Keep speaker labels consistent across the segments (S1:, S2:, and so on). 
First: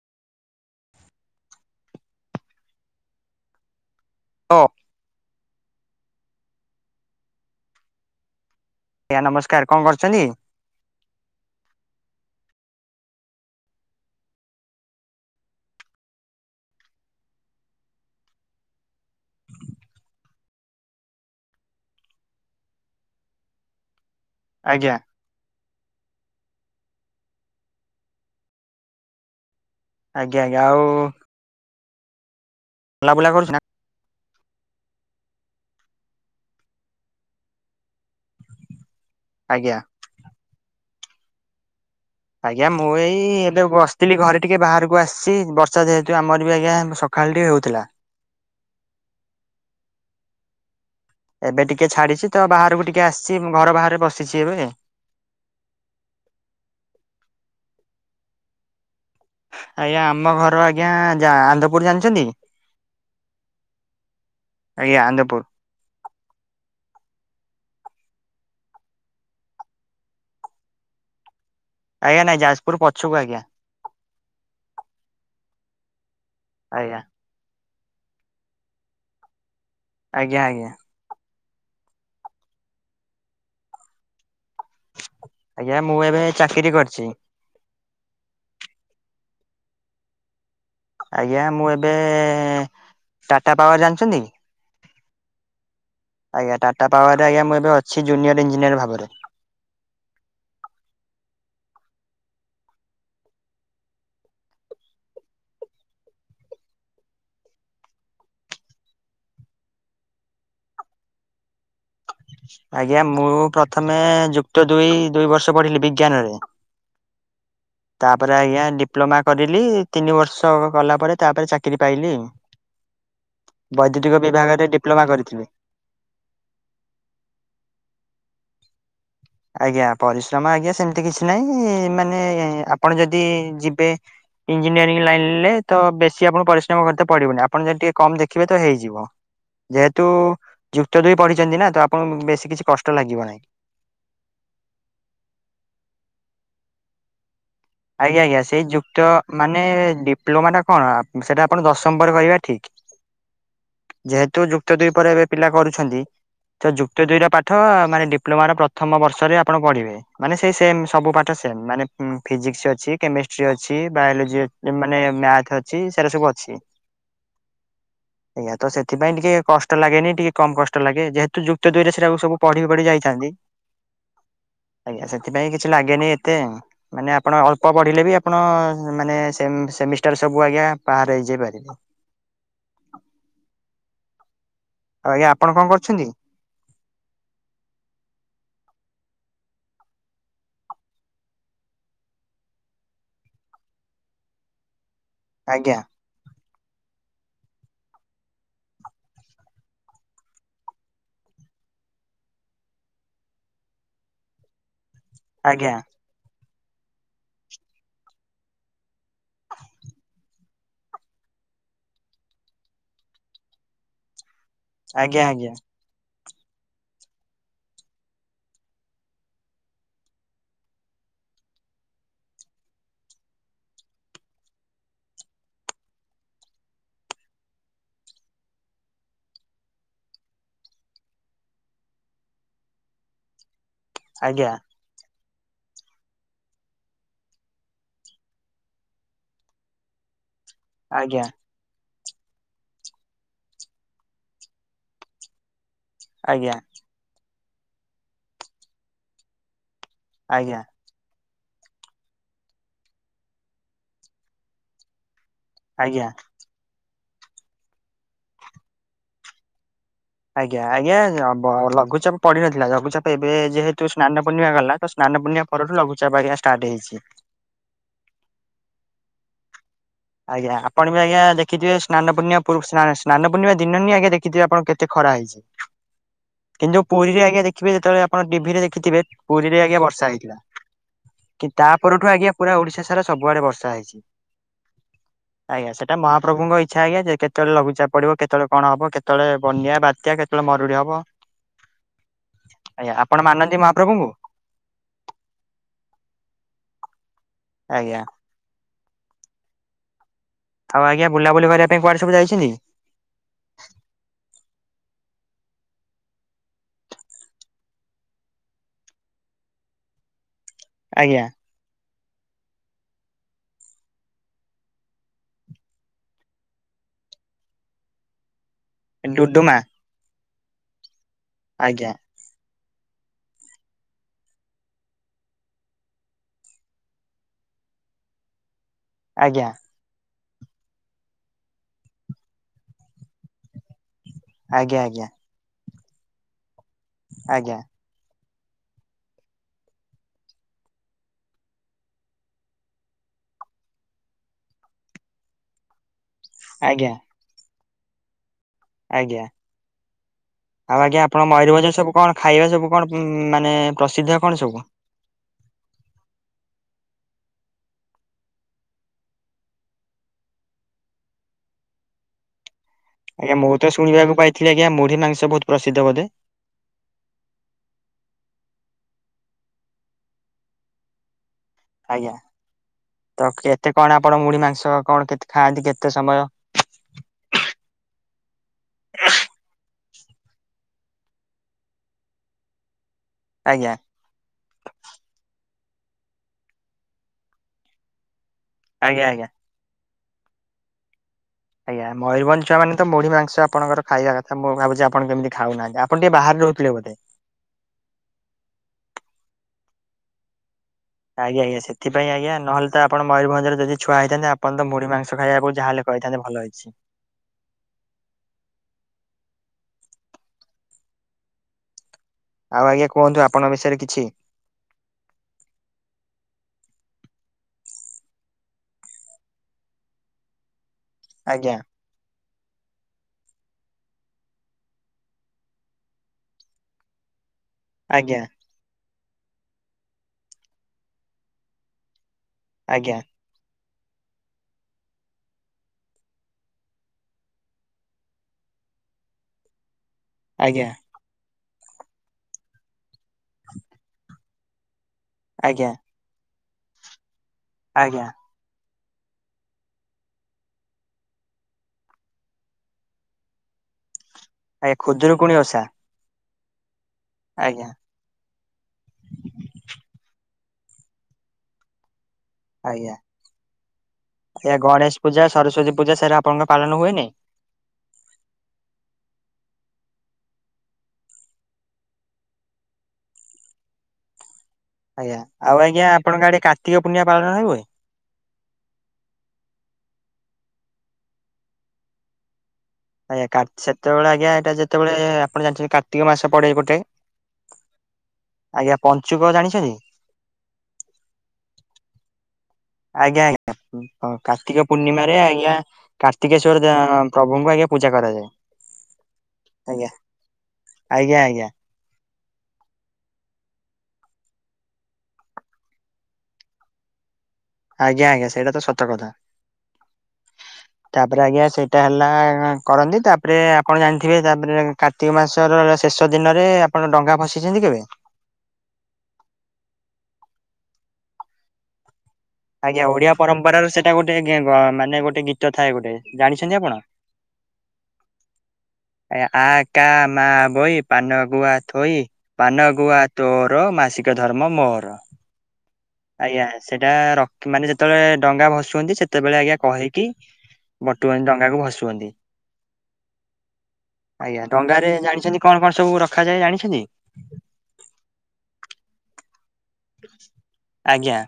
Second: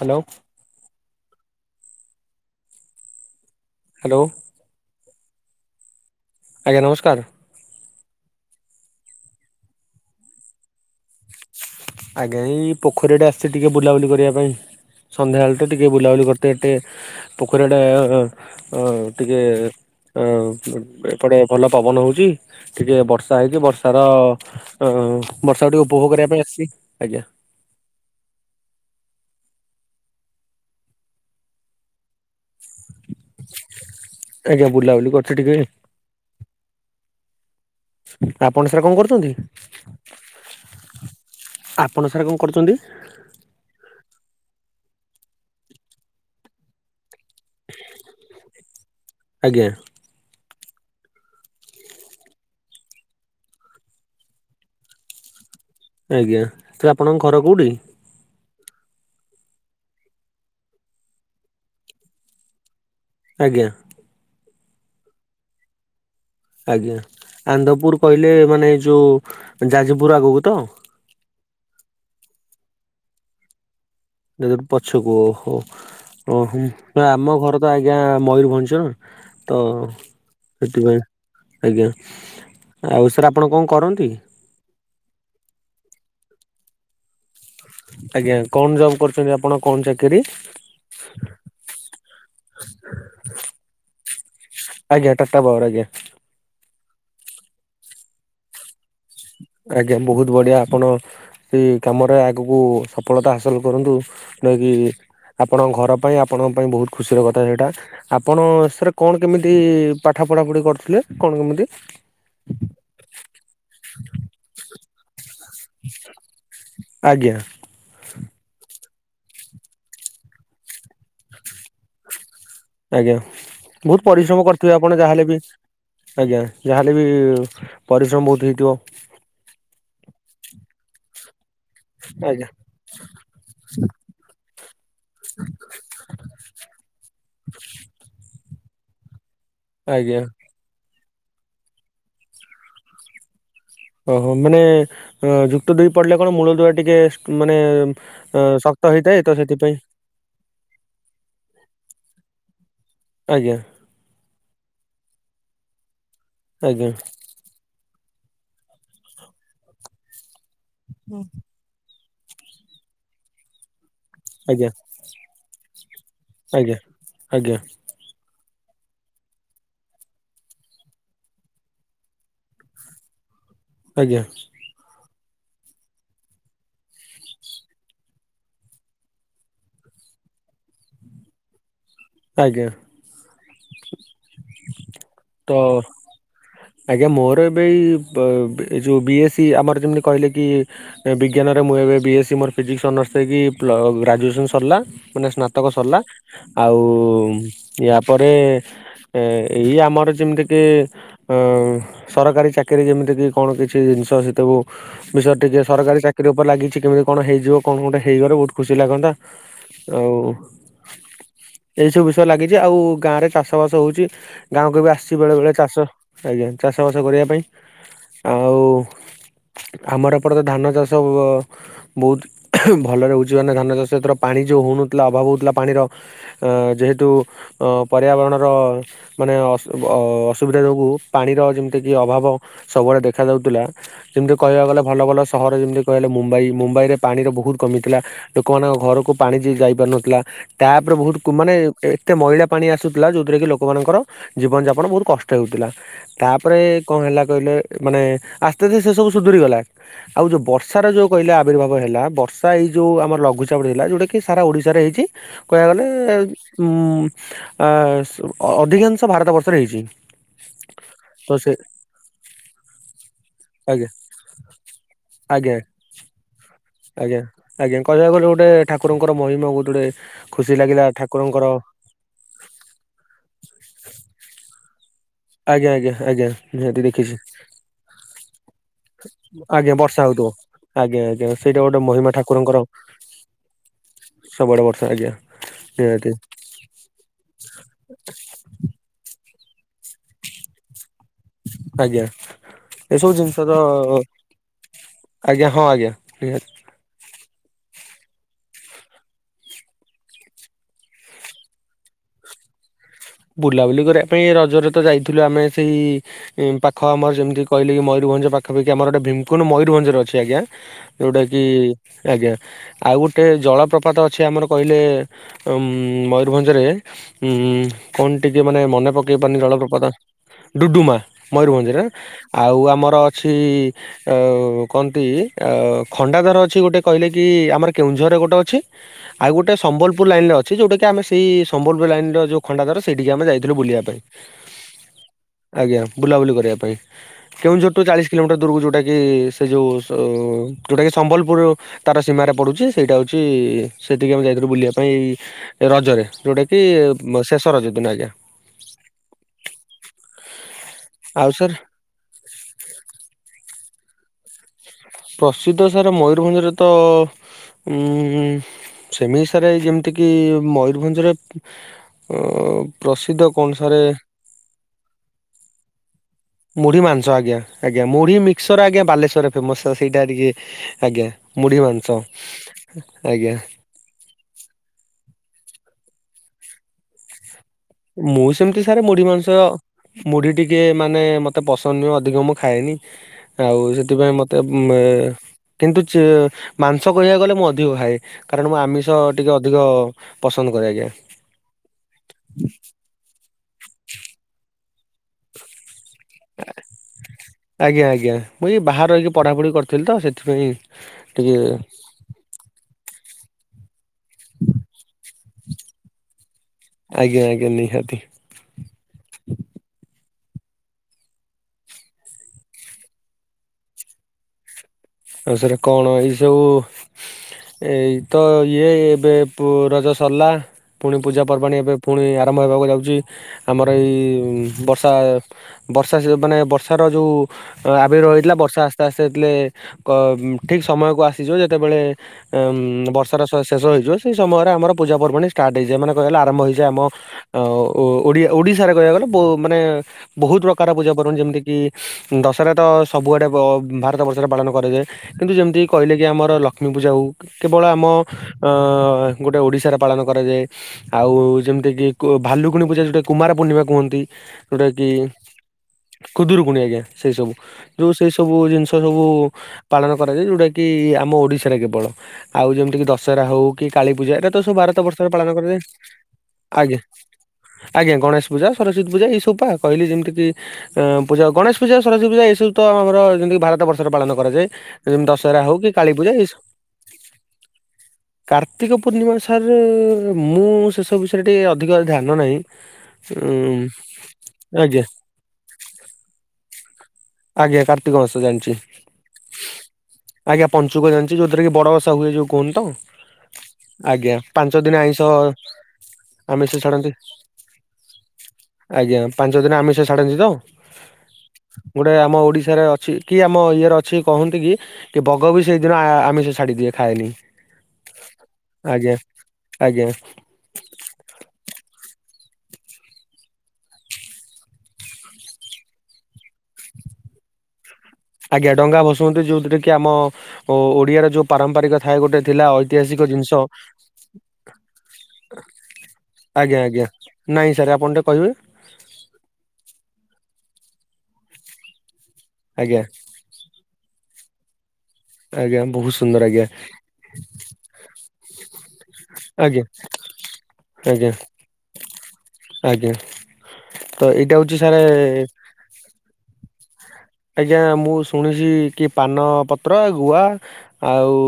S1: Hello. Hello.
S2: ଓ
S1: ଆଜ୍ଞା ନମସ୍କାର।
S2: ଆଜ୍ଞା ନମସ୍କାର କଣ କରୁଛନ୍ତି?
S1: ଆଜ୍ଞା ଏଇ ପୋଖରୀ ଆଡ଼େ ଆସିଛି ଟିକେ ବୁଲାବୁଲି କରିବା ପାଇଁ। ସନ୍ଧ୍ୟାବେଳ ତ ଟିକେ ବୁଲାବୁଲି କରତେ ଏତେ ପୋଖରୀ ଆଡ଼େ ଅ ଅ ଟିକେ। ଅ ଏପଟେ ଭଲ ପବନ ହଉଚି ଟିକେ ବର୍ଷା ହେଇକି ବର୍ଷାର ଅ
S2: ଆଜ୍ଞା
S1: ଅଂ ବର୍ଷା କୁ ଟିକେ ଉପଭୋଗ କରିବା ପାଇଁ ଆସିଛି ଆଜ୍ଞା।
S2: ଆଜ୍ଞା ଆଜ୍ଞା ଆଉ। ବୁଲାବୁଲା କରୁଛୁ ନା
S1: ଆଜ୍ଞା ବୁଲାବୁଲି କରୁଚୁ ଟିକେ। ଆପଣ ସେଟା କଣ କରୁ
S2: ଆଜ୍ଞା।
S1: ଆ
S2: ଆଜ୍ଞା ମୁଁ ଏଇ ଏବେ ବସ ଥିଲି ଘରେ ଟିକେ ବାହାରକୁ ଆସିଛି ବର୍ଷା ଯେହେତୁ ଆମର ବି ଆଜ୍ଞା ସଖାଳେ ଟିକେ ହଉଥିଲା।
S1: ଆଜ୍ଞା।
S2: ଏବେ ଟିକେ ଛାଡିଛି ତ ବାହାରକୁ ଟିକେ ଆସିଛି ଘର ବାହାରେ ବସିଛି ଏବେ।
S1: ଆଜ୍ଞା ସାର୍ ଆପଣଙ୍କ ଘର କୋଉଠି?
S2: ଆଜ୍ଞା ଆମ ଘର ଆଜ୍ଞା ଜା ଆନ୍ଦପୁର ଜାଣିଛନ୍ତି।
S1: ଆଜ୍ଞା।
S2: ଆଜ୍ଞା ଆନ୍ଦପୁର।
S1: ଆଜ୍ଞା ଆନ୍ଦପୁର କହିଲେ ମାନେ ଏ ଯୋଉ ଯାଜପୁର ଆଗକୁ ତ।
S2: ଆଜ୍ଞା ନାଇଁ ଯାଜପୁର ପଛକୁ ଆଜ୍ଞା।
S1: ଏ ଯୋଉ ପଛକୁ ଓହୋ ଓ
S2: ଆଜ୍ଞା
S1: ହୁଁ ଆମ ଘର ତ ଆଜ୍ଞା ମୟୂରଭଞ୍ଜ ତ
S2: ଆଜ୍ଞା ଆଜ୍ଞା
S1: ସେଥିପାଇଁ। ଆଜ୍ଞା ଆଉ ସାର୍ ଆପଣ କଣ କରନ୍ତି?
S2: ଆଜ୍ଞା ମୁଁ ଏବେ ଚାକିରି କରିଚି।
S1: ଆଜ୍ଞା କଣ ଜବ୍ କରୁଚନ୍ତି ଆପଣ କଣ ଚାକିରି?
S2: ଆଜ୍ଞା ମୁଁ ଏବେ ଟାଟା ପାୱାର ଜାଣିଚନ୍ତି?
S1: ଆଜ୍ଞା ଟାଟା ପାୱାର ଆଜ୍ଞା।
S2: ଟା ପାୱାର ରେ ଆଜ୍ଞା ମୁଁ ଏବେ ଅଛି ଜୁନିୟର ଇଞ୍ଜିନିଅର ଭାବରେ।
S1: ଆଜ୍ଞା ବୋହୁତ ବଢିଆ ଆପଣ। ଏଇ କାମରେ ଆଗକୁ ସଫଳତା ହାସଲ କରନ୍ତୁ। [unintelligible] ଆପଣଙ୍କ ଘର ପାଇଁ ଆପଣଙ୍କ ପାଇଁ ବୋହୁତ ଖୁସିର କଥା ସେଇଟା ଆପଣ ସାରେ କଣ କେମିତି ପାଠ ପଢାପଢି କରୁଥିଲେ କଣ କେମିତି?
S2: ଆଜ୍ଞା ମୁଁ ପ୍ରଥମେ ଯୁକ୍ତ ଦୁଇ ଦୁଇ ବର୍ଷ ପଢିଲି ବିଜ୍ଞାନରେ ତା
S1: ଆଜ୍ଞା
S2: ତାପରେ ଆଜ୍ଞା ଡିପ୍ଲୋମା କରିଲି ତିନି ବର୍ଷ ଗଲା ପରେ ତାପରେ ଚାକିରି ପାଇଲି।
S1: ଆଜ୍ଞା ବୋହୁତ
S2: ବୈଦ୍ୟୁତିକ
S1: ପରିଶ୍ରମ
S2: ବିଭାଗରେ
S1: କରିଥିବେ ଆପଣ
S2: ଡିପ୍ଲୋମା
S1: ଯାହାହେଲେ ବି
S2: କରିଥିଲି।
S1: ଆଜ୍ଞା ଯାହା ହେଲେ ବି ପରିଶ୍ରମ ବହୁତ ହେଇଥିବ।
S2: ଆଜ୍ଞା ପରିଶ୍ରମ ଆଜ୍ଞା ସେମିତି କିଛି ନାଇ। ଇ ମାନେ
S1: ଆଜ୍ଞା।
S2: ଆପଣ ଯଦି ଯିବେ ଇଞ୍ଜିନିୟରିଂ ଲାଇନ ଲେ ତ ବେଶୀ ଆପଣକୁ ପରିଶ୍ରମ କରିତେ ପଡ଼ିବନି ଆପଣ ଯଦି ଟିକେ କମ୍ ଦେଖିବେ ତ ହେଇଯିବ। ଯେହେତୁ
S1: ଆଜ୍ଞା
S2: ଯୁକ୍ତ ଦୁଇ ପଢିଛନ୍ତି ନା ତ ଆପଣଙ୍କୁ ବେଶୀ କିଛି କଷ୍ଟ ଲାଗିବ ନାହିଁ।
S1: ଓହୋ ମାନେ ଅ ଯୁକ୍ତ ଦୁଇ ପଢିଲେ କଣ ମୂଳ ଦୁଆ ଟିକେ ମାନେ
S2: ଆଜ୍ଞା ଆଜ୍ଞା
S1: ଅ
S2: ସେଇ
S1: ଶକ୍ତ
S2: ଯୁକ୍ତ
S1: ହେଇଥାଏ ତ
S2: ମାନେ
S1: ସେଥିପାଇଁ
S2: ଡିପ୍ଲୋମା ଟା କଣ ସେଟା ଆପଣ ଦଶମ ପରେ କରିବା ଠିକ୍।
S1: ଆଜ୍ଞା।
S2: ଯୋଉ ଯୁକ୍ତ ଦୁଇ ପରେ ଏବେ ପିଲା କରୁଛନ୍ତି, ତ
S1: ଆଜ୍ଞା
S2: ଯୁକ୍ତ ଦୁଇର ପାଠ ମାନେ ଡିପ୍ ଡିପ୍ଲୋମାର ପ୍ରଥମ ବର୍ଷରେ ଆପଣ ପଢ଼ିବେ ମାନେ ସେଇ ସେମ୍ ସବୁ ପାଠ ସେମ୍ ମାନେ ଉଁ ଫିଜିକ୍ସ ଅଛି କେମେଷ୍ଟ୍ରି ଅଛି ବାୟୋଲୋଜି
S1: ଆଜ୍ଞା
S2: ଅ ମାନେ ମ୍ୟାଥ୍ ଅଛି ସେରା ସବୁ ଅଛି।
S1: ଆଜ୍ଞା ଆଜ୍ଞା।
S2: ଆଜ୍ଞା ତ ସେଥିପାଇଁ ଟିକେ କଷ୍ଟ ଲାଗେନି ଟିକେ କମ କଷ୍ଟ ଲାଗେ ଯେହେତୁ ଯୁକ୍ତ ଦୁଇରେ ସେରାକୁ ସବୁ ପଢ଼ି ପଢ଼ି ଯାଇଥାନ୍ତି।
S1: ଆଜ୍ଞା।
S2: ଆଜ୍ଞା ସେଥିପାଇଁ କିଛି ଲାଗେନି ଏତେ। ମାନେ ଆପଣ ଅଳ୍ପ ପଢିଲେ ବି ଆପଣ ମାନେ ସେମି ସେମିଷ୍ଟାର ସବୁ ଆଜ୍ଞା ପାର୍ ହେଇଯାଇ ପାରିବେ।
S1: ଆଜ୍ଞା
S2: ଆଉ ଆଜ୍ଞା ଆପଣ
S1: ତ
S2: କଣ କରୁଛନ୍ତି?
S1: ଆଜ୍ଞା ମୋର ଏବେ ଏଇ ବ ଅ ଏ ଯୋଉ ବି ଏ ସି ଆମର ଯେମିତି କହିଲେ କି ବିଜ୍ଞାନରେ ମୁଁ ବି ଏ ସି ମୋର ଫିଜିକ୍ସ ଅନରସ ଥାଇକି, ଗ୍ରାଯୁଏସନ ସରିଲା, ମାନେ ସ୍ନାତକ
S2: ଆଜ୍ଞା
S1: ସରଲା। ଆଉ ୟା ପରେ ଏ ଇଏ ଆମର ଯେମିତି ଟିଏ ଅ ସରକାରୀ ଚାକିରି ଯେମିତି କିି କଣ କିଛି ଜିନିଷ ସେତବୁ ବିଷୟରେ ଟିକେ
S2: ଆଜ୍ଞା
S1: ସରକାରୀ ଚାକିରି ଉପରେ ଲାଗି କିଛି କେମିତି କଣ ହେଇଯିବ କଣ ଗୋଟେ ହେଇଗଲେ ବହୁତ ଖୁସି ଲାଗନ୍ତା ଆଉ ଏଇସବୁ ବିଷୟ ଲାଗିଛି। ଆଉ ଗାଁ ରେ ଚାଷ ବାସ ହଉଚି, ଗାଁକୁ ଏବେ ଆସିଛି
S2: ଆଜ୍ଞା
S1: ବେଳେ
S2: ଆଜ୍ଞା
S1: ବେଳେ ଚାଷ ଆଜ୍ଞା। ଚାଷବାସ କରିବା ପାଇଁ ଆଉ ଆମର ଏପଟେ ତ ଧାନ ଚାଷ ବହୁତ ଭଲରେ ହେଉଛି ମାନେ ଧାନ ଚାଷ ଏଥର ପାଣି ଯୋଉ ଅଭାବ ହଉନଥିଲା, ଅଭାବ ହୋଉଥିଲା ପାଣିର, ଯେହେତୁ [unintelligible] ଅସୁବିଧା ଯୋଗୁଁ ପାଣିର ଯେମିତି କି ଅଭାବ ସବୁଆଡ଼େ ଦେଖା ଯାଉଥିଲା, ଯେମିତି
S2: ଆଜ୍ଞା
S1: କହିବାକୁ ଗଲେ ଭଲ ଭଲ ସହର ଯେମିତି କହିଲେ ମୁମ୍ବାଇ, ମୁମ୍ବାଇ ରେ ପାଣିର ବହୁତ କମିଥିଲା, ଲୋକମାନଙ୍କ ଘରକୁ ପାଣି ଯାଇପାରୁନଥିଲା। ତାପରେ ବହୁତ
S2: ଆଜ୍ଞା
S1: ମାନେ ଏତେ ମଇଳା ପାଣି ଆସୁଥିଲା, ଯୋଉଥିରେ କି ଲୋକମାନଙ୍କର ଜୀବନ ଯାପନ ବହୁତ କଷ୍ଟ ହେଉଥିଲା।
S2: ଆଜ୍ଞା।
S1: ତାପରେ କଣ ହେଲା କହିଲେ ମାନେ, ଆସ୍ତେ ଆସ୍ତେ ସେ ସବୁ ସୁଧୁରି ଗଲା। ଆଉ ଯୋଉ
S2: ଆଜ୍ଞା
S1: ବର୍ଷାର ଯୋଉ, କହିଲେ ଆବିର୍ଭାବ ହେଲା, ବର୍ଷା ଏଇ ଯୋଉ ଆମର ଲଘୁଚାପ ଥିଲା, ଯୋଉଟା କିି ସାରା ଓଶାରେ ହେଇଛି। କହିବା ଗଲେ
S2: ଆଜ୍ଞା
S1: ଉଁ ଆ ଅଧିକାଂଶ ଭାରତ ବର୍ଷରେ ହେଇଛି।
S2: ଆଜ୍ଞା ଆଜ୍ଞା
S1: ତ ସେ
S2: ଲଘୁଚାପ ପଡିନଥିଲା, ଲଘୁଚାପ ଏବେ
S1: ଆଜ୍ଞା
S2: ଯେହେତୁ ସ୍ନାନ ପୂର୍ଣ୍ଣିମା ଗଲା ତ, ସ୍ନାନ ପୂର୍ଣ୍ଣିମା
S1: ଆଜ୍ଞା
S2: ପରଠୁ ଲଘୁଚାପ ଆଜ୍ଞା ଷ୍ଟାର୍ଟ ହେଇଛି।
S1: ଆଜ୍ଞା ଆଜ୍ଞା କହିବାକୁ ଗଲେ ଗୋଟେ ଠାକୁରଙ୍କର ମହିମା ବହୁତ୍ ଗୁଡେ
S2: ଆଜ୍ଞା ଆପଣ ବି ଆଜ୍ଞା ଦେଖଥିବେ ସ୍ନାନ ପୂର୍ଣ୍ଣିମା ସ୍ନାନ ପୂର୍ଣ୍ଣିମା ଦିନବି ଆଜ୍ଞା ଦେଖିଥିବେ ଆପଣ କେ ଏତେ ଖରା ହେଇଛି।
S1: ଆଜ୍ଞା ଆଜ୍ଞା ଆଜ୍ଞା ନିହାତି
S2: କିନ୍ତୁ
S1: ଦେଖିଛି
S2: ପୁରୀରେ ଆଜ୍ଞା ଦେଖିବେ ଯେତେବେଳେ ଆପଣ ଟିଭିରେ ଦେଖିଥିବେ ପୁରୀରେ ଆଜ୍ଞା ବର୍ଷା ହେଇଥିଲା।
S1: ଆଜ୍ଞା ଆଜ୍ଞା
S2: କିନ୍ତୁ
S1: ସେଇଟା
S2: ତା
S1: ଗୋଟେ
S2: ପରଠୁ
S1: ମହିମା
S2: ଆଜ୍ଞା ପୁରା
S1: ଠାକୁରଙ୍କର
S2: ଓଡିଶା ସାରା ସବୁଆଡେ ବର୍ଷା ହେଇଛି।
S1: ସବୁଆଡେ ବର୍ଷା ଆଜ୍ଞା
S2: ଆଜ୍ଞା, ସେଟା
S1: ନିହାତି
S2: ମହାପ୍ରଭୁଙ୍କ ଇଚ୍ଛା ଆଜ୍ଞା, କେତେବେଳେ ଲଘୁଚାପ ପଡିବ, କେତେବେଳେ କଣ ହବ, କେତେବେଳେ କେତେବେଳେ ବନ୍ୟା, ବାତ୍ୟା କେତେବେଳେ ମରୁଡି ହବ।
S1: ଆଜ୍ଞା।
S2: ଆଜ୍ଞା
S1: ଏସବୁ
S2: ଆପଣ ମାନନ୍ତି
S1: ଜିନିଷର
S2: ମହାପ୍ରଭୁଙ୍କୁ
S1: ଆଜ୍ଞା ହଁ ଆଜ୍ଞା।
S2: ଆଜ୍ଞା। ଆଉ ଆଜ୍ଞା ବୁଲାବୁଲି କରିବା ପାଇଁ କୁଆଡେ ସବୁ ଯାଇଛନ୍ତି?
S1: ବୁଲାବୁଲି କରିବା ପାଇଁ ରଜରେ ତ ଯାଇଥିଲୁ ଆମେ ସେଇ ପାଖ ଆମର ଯେମିତି କହିଲେ ମୟୂର ମୟୂରଭଞ୍ଜ ପାଖପଖି ଆମର ଗୋଟେ ଭୀମକୁନ ମୟୂରଭଞ୍ଜ ଅଛି ଆଜ୍ଞା ଯୋଉଟା
S2: ଆଜ୍ଞା
S1: କି, ଆଜ୍ଞା, ଆଉ ଗୋଟେ ଜଳପ୍ରପାତ ଅଛି ଆମର କହିଲେ ଉମ୍ ମୟରଭଞ୍ଜରେ ହୁଁ କଣ ଟିକେ ମାନେ ମନେ ପକେଇ ପାରୁନି
S2: ଡୁଡୁମା
S1: ଜଳପ୍ରପାତ ଡୁଡୁମା ମୟରଭଞ୍ଜରେ
S2: ଆଜ୍ଞା
S1: ଆଉ ଆମର ଅଛି ଓ କହନ୍ତି ଓ ଖଣ୍ଡାଧାର ଅଛି ଗୋଟେ କହିଲେ କି ଆମର କେଉଁଝର ଗୋଟେ ଅଛି। ଆଉ
S2: ଆଜ୍ଞା
S1: ଗୋଟେ ସମ୍ବଲପୁର ଲାଇନରେ ଅଛି, ଯୋଉଟା କି- ଆମେ ସେଇ ସମ୍ବଲପୁର ଲାଇନରେ ଯୋଉ ଖଣ୍ଡା ଦର ସେଇଠିକି ଆମେ ଯାଇଥିଲୁ ବୁିଲିବା ପାଇଁ
S2: ଆଜ୍ଞା ଆଜ୍ଞା।
S1: ଆଜ୍ଞା ବୁଲାବୁଲି କରିବା ପାଇଁ,
S2: ଆଜ୍ଞା
S1: କେଉଁଝର ଠୁ ଚାଳିଶ କିଲୋମିଟର ଦୂରକୁ ଯୋଉଟା କି ସେ ଯୋଉ ଯୋଉଟା କି ସମ୍ବଲପୁର ତାର ସୀମାରେ ପଡୁଛି ସେଇଟା ହଉଛି ଛି ସେତିକି ଆମେ ଯାଇଥିଲୁ ବୁଲିବା ପାଇଁ ରଜରେ ଯୋଉଟା କି
S2: ଆଜ୍ଞା
S1: ଶେଷ ରଜ ଦିନ ଆଜ୍ଞା।
S2: ଆଜ୍ଞା ଆଉ ଆଜ୍ଞା ଆପଣଙ୍କ ମୟୂରଭଞ୍ଜ ସବୁ କଣ ଖାଇବା ସବୁ କଣ ମାନେ ପ୍ରସିଦ୍ଧ କଣ ସବୁ?
S1: ପ୍ରସିଦ୍ଧ ସାର ମୟୂରଭଞ୍ଜରେ ତ ଉଁ ସେମି ସାରେ ଯେମିତି କିି ମୟୂରଭଞ୍ଜରେ ଅ ଅ
S2: ଆଜ୍ଞା ମୁଁ ତ ଶୁଣିବାକୁ ପାଇଥିଲି ଆଜ୍ଞା ମୁଢୀ ମାଂସ ବହୁତ ପ୍ରସିଦ୍ଧ ବୋଧେ?
S1: ମୁଢ଼ି ମାଂସ ଆଜ୍ଞା ଆଜ୍ଞା। ମୁଢ଼ି ମିକ୍ସର ଆଜ୍ଞା ବାଲେଶ୍ଵରରେ ଫେମସ ସେଇଟା ଟିକେ ଆଜ୍ଞା ମୁଢି ମାଂସ
S2: ଆଜ୍ଞା ତ
S1: ଆଜ୍ଞା
S2: କେତେ କଣ ଆପଣ ମୁଢି ମାଂସ କଣ କେତେ ଖାଆନ୍ତି କେତେ ସମୟ
S1: ମୁଁ ସେମିତି ସାର୍ ମୁଢି ମାଂସ, ମୁଢି ଟିକେ ମାନେ ମତେ ପସନ୍ଦ ନିହ ଅଧିକ ମୁଁ ଖାଏନି। ଆଉ
S2: ଆଜ୍ଞା
S1: ସେଥିପାଇଁ ମତେ ଉ କିନ୍ତୁ ଚି ମାଂସ କହିବାକୁ ଗଲେ ମୁଁ ଅଧିକ ଖାଏ କାରଣ ମୁଁ
S2: ଆଜ୍ଞା
S1: ଆମିଷ
S2: ଆଜ୍ଞା
S1: ଟିକେ ଅଧିକ ପସନ୍ଦ [unintelligible]
S2: ଆଜ୍ଞା ମୟୂରଭଞ୍ଜ ଛୁଆ ମାନେ ତ ମୁଢି ମାଂସ ଆପଣଙ୍କର ଖାଇବା କଥା ମୁଁ ଭାବୁଛି ଆପଣ କେମିତି ଖାଉନାହାନ୍ତି, ଆ
S1: ଆଜ୍ଞା ଆଜ୍ଞା, ମୁଁ ଏଇ ବାହାର ରହିକି ପଢାପଢି କରୁଥିଲି ତ ସେଥିପାଇଁ ଟିକେ
S2: ଆଜ୍ଞା ଆଜ୍ଞା, ସେଥିପାଇଁ ଆଜ୍ଞା ନହେଲେ ତ୍ ଆପଣ ମୟୂରଭଞ୍ଜରେ ଯଦି ଛୁଆ ହେଇଥାନ୍ତେ ଆପଣ ତ ମୁଢି ମାଂସ ଖାଇବାକୁ ଯାହାଲେ କହିଥାନ୍ତେ ଭଲ ହେଇଛି।
S1: ଆଜ୍ଞା ଆଜ୍ଞା ନିହାତି
S2: ଆଉ ଆଜ୍ଞା କୁହନ୍ତୁ ଆପଣଙ୍କ ବିଷୟରେ କିଛି।
S1: ଆଉ ସେରେ କଣ ଏଇ ସବୁ ଏଇ ତ ଇଏ ଏବେ ତ ରଜ ସରିଲା ପୁଣି ପୂଜା
S2: ଆଜ୍ଞା
S1: ପର୍ବାଣୀ ଏବେ ପୁଣି ଆରମ୍ଭ ହେବାକୁ ଯାଉଛି, ଆମର ଏଇ ବର୍ଷା ବର୍ଷା ସିଜ ମାନେ ବର୍ଷାର ଯେଉଁ ଆବିର୍ଭାବ
S2: ଆଜ୍ଞା
S1: ହେଇଥିଲା ବର୍ଷା ଆସ୍ତେ ଆସ୍ତେ ଯେତେବେଳେ କ ଠିକ ସମୟକୁ ଆସିଯିବ ଯେତେବେଳେ ଉଁମ
S2: ଆଜ୍ଞା
S1: ବର୍ଷାର ଶ ଶେଷ ହେଇଯିବ ସେ ସମୟରେ ଆମର ପୂଜା ପର୍ବଣୀ ଷ୍ଟାର୍ଟ ହେଇଯାଏ ମାନେ କହିଲେ ଆରମ୍ଭ ହେଇଯାଏ ଆମ ଓଡ଼ି ଓଡି ସାରା କହିବାକୁ ଗଲେ ବ ମାନେ ବହୁତ ପ୍ରକାର
S2: ଆଜ୍ଞା
S1: ପୂଜା ପର୍ବାଣୀ ଯେମିତିକି ଦଶହରା ତ ସବୁଆଡ଼େ ବ ଭାରତ ବର୍ଷରେ ପାଳନ କରାଯାଏ। କିନ୍ତୁ ଯେମିତି
S2: ଆଜ୍ଞା
S1: କହିଲେ କି ଆମର ଲକ୍ଷ୍ମୀ ପୂଜା ହଉ କେବଳ ଆମ
S2: ଆଜ୍ଞା
S1: ଅଅ ଗୋଟେ ଓଡ଼ିଶାରେ ପାଳନ କରାଯାଏ, ଆଉ ଯେମିତିକି ଭାଲୁକୁଣୀ ପୂଜା ଯୋଉଟା କୁମାର ପୂର୍ଣ୍ଣିମା କୁହନ୍ତି।
S2: ଆଜ୍ଞା
S1: ଯେଉଁଟାକି
S2: ଖୁଦୁରୁକୁଣୀ ଓଷା।
S1: ଖୁଦୁରୁକୁଣୀ ଆଜ୍ଞା ସେଇ ସବୁ
S2: ଆଜ୍ଞା
S1: ଯେଉଁ ସେଇ ସବୁ ଜିନିଷ ସବୁ ପାଳନ କରାଯାଏ ଯୋଉଟା କି ଆମ ଓଡିଶାରେ କେବଳ। ଆଉ ଯେମିତି କିି
S2: ଆଜ୍ଞା
S1: ଦଶହରା ହଉ କି କାଳୀପୂଜା ଏଇଟା ତ ସବୁ ଭାରତ ବର୍ଷରେ ପାଳନ କରାଯାଏ।
S2: ତମେ କଣ ପାଳନ
S1: ଆଜ୍ଞା
S2: ହୁଏନି?
S1: ଆଜ୍ଞା ଗଣେଶ ପୂଜା ସରସ୍ଵତି ପୂଜା ଏଇ ସବୁ ପା କହିଲି ଯେମିତି କିି ପୂଜା ଗଣେଶ ପୂଜା ସରସ୍ୱତୀ ପୂଜା ଏସବୁ ତ ଆମର ଯେମତିିକି ଭାରତ ବର୍ଷରେ ପାଳନ କରାଯାଏ। ଯେମିତି
S2: ଆଜ୍ଞା
S1: ଦଶହରା ହଉ
S2: ଆଉ
S1: କି
S2: ଆଜ୍ଞା
S1: କାଳୀ ପୂଜା ଏଇ
S2: ଆପଣଙ୍କ ଆଡେ
S1: ସବୁ
S2: କାର୍ତ୍ତିକ ପୂର୍ଣ୍ଣିମା ପାଳନ ହୁଏ?
S1: କାର୍ତ୍ତିକ ପୂର୍ଣ୍ଣିମା ସାର୍ ମୁଁ ସେସବୁ ବିଷୟରେ ଟିକିଏ ଅଧିକ ଧ୍ୟାନ ନାହିଁ
S2: ଆଜ୍ଞା କା
S1: ଉଁ
S2: ସେତେବେଳେ ଆଜ୍ଞା ଏଟା
S1: ଆଜ୍ଞା
S2: ଯେତେବେଳେ ଆପଣ ଜାଣିଛନ୍ତି କାର୍ତ୍ତିକ ମାସ ପଡେ ଗୋଟେ?
S1: ଆଜ୍ଞା କାର୍ତ୍ତିକ ମାସ ଜାଣିଛି।
S2: ଆଜ୍ଞା ପଞ୍ଚୁକ ଜାଣିଛନ୍ତି?
S1: ଆଜ୍ଞା ପଞ୍ଚୁକ ଜାଣିଛି ଯୋଉଥିରେ କି ବଡ ଓଷା ହୁଏ ଯୋଉ କୁହନ୍ତି ତ?
S2: ଆଜ୍ଞା ଆଜ୍ଞା
S1: ପାଞ୍ଚ
S2: କାର୍ତ୍ତିକ
S1: ଦିନ ଆଇଁଷ
S2: ପୂର୍ଣ୍ଣିମାରେ ଆଜ୍ଞା
S1: ଆମିଷ
S2: କାର୍ତ୍ତିକେଶ୍ଵର ଜ
S1: ଛାଡନ୍ତି
S2: ପ୍ରଭୁଙ୍କୁ ଆଜ୍ଞା ପୁ ଜା କରାଯାଏ।
S1: ଆଜ୍ଞା ପାଞ୍ଚ ଦିନ ଆମିଷ
S2: ଆଜ୍ଞା
S1: ଛାଡନ୍ତି ତ?
S2: ଆଜ୍ଞା ଆଜ୍ଞା।
S1: ଗୋଟେ ଆମ ଓଡ଼ିଶାରେ ଅଛି କି ଆମ ଇଏରେ ଅଛି କହନ୍ତି କି ବଗ ବି ସେଇଦିନ ଆମିଷ ଛାଡ଼ିଦିଏ। ଖାଏନି।
S2: ଆଜ୍ଞା ଆଜ୍ଞା, ସେଇଟା ତ ସତ
S1: ଆଜ୍ଞା
S2: କଥା,
S1: ଆଜ୍ଞା
S2: ତାପରେ ଆଜ୍ଞା ସେ ଏଟା ହେଲା କରନ୍ତି ତାପରେ ଆପଣ ଜାଣିଥିବେ ତାପରେ କାର୍ତ୍ତିକ ମାସର ଶେଷ ଦିନରେ ଆପଣ ଡଙ୍ଗା ଭସେଇଛନ୍ତି କେବେ?
S1: ଆଜ୍ଞା ଡଙ୍ଗା ଭସଉଛନ୍ତି ଯୋଉଥିରେ କି ଆମ ଓଡିଆର ଯୋଉ ପାରମ୍ପରିକ ଥାଏ ଗୋଟେ ଥିଲା
S2: ଆଜ୍ଞା
S1: ଐତିହାସିକ
S2: ଓଡିଆ
S1: ଜିନିଷ
S2: ପରମ୍ପରାର ସେଇଟା ଗୋଟେ ମାନେ ଗୋଟେ ଗୀତ ଥାଏ ଗୋଟେ
S1: ଆଜ୍ଞା
S2: ଜାଣିଛନ୍ତି ଆପଣ?
S1: ଆଜ୍ଞା ନାଇଁ ସାର୍ ଆପଣ ଟିକେ କହିବେ
S2: ଆଜ୍ଞା ଆ କା ମା ବୋଇ ପାନ ଗୁଆ ଥୋଇ, ପାନ
S1: ଆଜ୍ଞା
S2: ଗୁଆ ତୋର ମାସିକ ଧର୍ମ ମୋର।
S1: ଆଜ୍ଞା। ବହୁତ ସୁନ୍ଦର
S2: ଆଜ୍ଞା ସେଟା ରଖ ମାନେ ଯେତେବେଳେ ଡଙ୍ଗା ଭସୁଛନ୍ତି ସେ ସେତେବେଳେ ଆଜ୍ଞା କହିକି
S1: ଆଜ୍ଞା
S2: ବଟୁନ୍ତି ଡଙ୍ଗାକୁ ଭସୁନ୍ତି।
S1: ଆଜ୍ଞା ତ ଏଇଟା
S2: ଆଜ୍ଞା,
S1: ହଉଛି
S2: ଡଙ୍ଗାରେ
S1: ସାର୍
S2: ଜାଣିଛନ୍ତି କଣ କଣ ସବୁ ରଖାଯାଏ ଜାଣି
S1: ଆଜ୍ଞା ମୁଁ ଶୁଣିଛି କି ପାନ ପତ୍ର ଗୁଆ
S2: ଆଜ୍ଞା
S1: ଆଉ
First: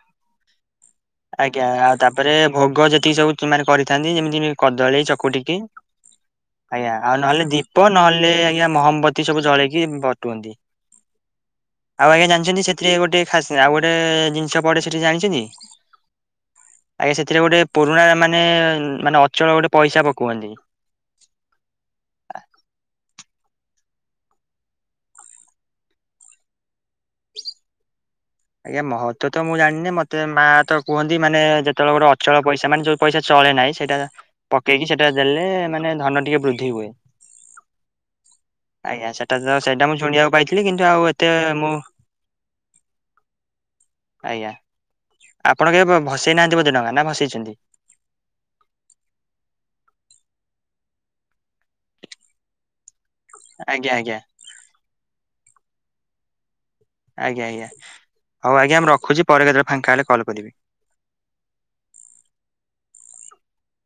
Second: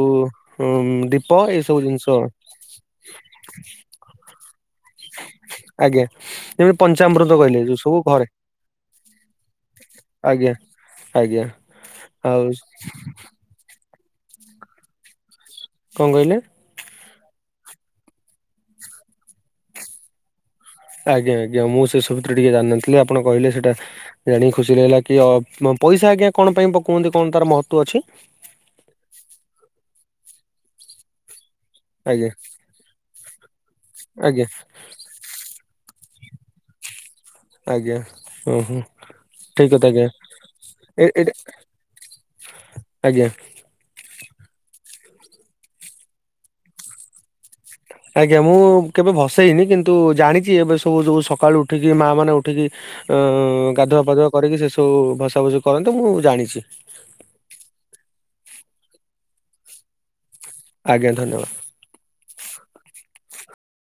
S1: ଉଁ, ଦୀପ ଏଇ
S2: ଆଜ୍ଞା,
S1: ସବୁ
S2: ଆଉ
S1: ଜିନିଷ
S2: ତାପରେ ଭୋଗ ଯେତିକି ସବୁ ମାନେ କରିଥାନ୍ତି ଯେମିତିବି କଦଳୀ ଚକୁଟିକି,
S1: ଆଜ୍ଞା ଯେମିତି
S2: ଆଜ୍ଞା ଆଉ
S1: ପଞ୍ଚାମୃତ
S2: ନହେଲେ
S1: କହିଲେ
S2: ଦୀପ
S1: ଯୋଉ ସବୁ ଘରେ
S2: ନହେଲେ ଆଜ୍ଞା ମହମବତୀ ସବୁ ଜଳ ଦେଖି ବଟୁଅନ୍ତି
S1: ଆଜ୍ଞା ଆଜ୍ଞା
S2: ଆଉ ଆଜ୍ଞା ଜାଣିଛନ୍ତି ସେଥିରେ ଗୋଟେ ଖାସ ଆଉ ଗୋଟେ ଗୋଟେ ଜିନିଷ ପଡେ ସେଠି ଜାଣିଛନ୍ତି।
S1: କଣ କହିଲେ
S2: ଆଜ୍ଞା ସେଥିରେ ଗୋଟେ ପୁରୁଣା ମାନେ ମାନେ ଅଚଳ ଗୋଟେ ପଇସା ପକୋଅନ୍ତି।
S1: ଆଜ୍ଞା ଆଜ୍ଞା ମୁଁ ସେ ସବୁଥିରେ ଟିକେ ଜାଣିନଥିଲି। ଆପଣ କହିଲେ ସେଇଟା ଜାଣିିକି ଖୁସି ଲାଗିଲା କି ଅ ପମ ପଇସା ଆଜ୍ଞା କଣ ପାଇଁ ପକୁଅନ୍ତି? କଣ ତାର ମହତ୍ଵ ଅଛି?
S2: ଆଜ୍ଞା ମହତ୍ଵ ତ ମୁଁ ଜାଣିନି। ମତେ ମା ତ କୁହନ୍ତି ମାନେ ଯେ ଯେତେବେଳେ ଗୋଟେ
S1: ଆଜ୍ଞା
S2: ଅଚଳ ପଇସା, ମାନେ ଯୋଉ ପଇସା ଚଳେ ନାହିଁ ସେଇଟା
S1: ଆଜ୍ଞା
S2: ପକେଇକି ସେଇଟା ଦେଲେ ମାନେ ଧନ ଟିକେ ବୃଦ୍ଧି ହୁଏ।
S1: ଆଜ୍ଞା ଓହୋ
S2: ଆଜ୍ଞା ସେଟା ତ
S1: ଠିକ କଥା
S2: ସେଇଟା ମୁଁ
S1: ଆଜ୍ଞା
S2: ସୁଣିବାକୁ ପାଇଥିଲି, କିନ୍ତୁ
S1: ଏ
S2: ଆଉ ଏତେ
S1: ଏଇଟା
S2: ମୁଁ
S1: ଆଜ୍ଞା।
S2: ଆଜ୍ଞା। ଆପଣ କେବେ ଭସେଇ ନାହାନ୍ତି ବୋଧେ ଡଙ୍ଗା ନା ଭସେଇଛନ୍ତି?
S1: ଆଜ୍ଞା ମୁଁ କେବେ ଭସେଇନି। କିନ୍ତୁ ଜାଣିଛି ଏବେ ସବୁ ଯୋଉ ସକାଳୁ ଉଠିକି ମା ମାନେ ଉଠିକି ଅ
S2: ଆଜ୍ଞା
S1: ଗାଧୁଆ
S2: ଆଜ୍ଞା
S1: ପାାଧୁଆ କରିକି ସେ ସବୁ ଭସା ଭସି କରନ୍ତି ମୁଁ ଜାଣିଛି।
S2: ଆଜ୍ଞା ଆଜ୍ଞା। ହଉ ଆଜ୍ଞା ମୁଁ ରଖୁଛି ପରେ କେତେବେଳେ ଫାଙ୍କା ହେଲେ କଲ୍ କରିବି।
S1: ଆଜ୍ଞା ଧନ୍ୟବାଦ।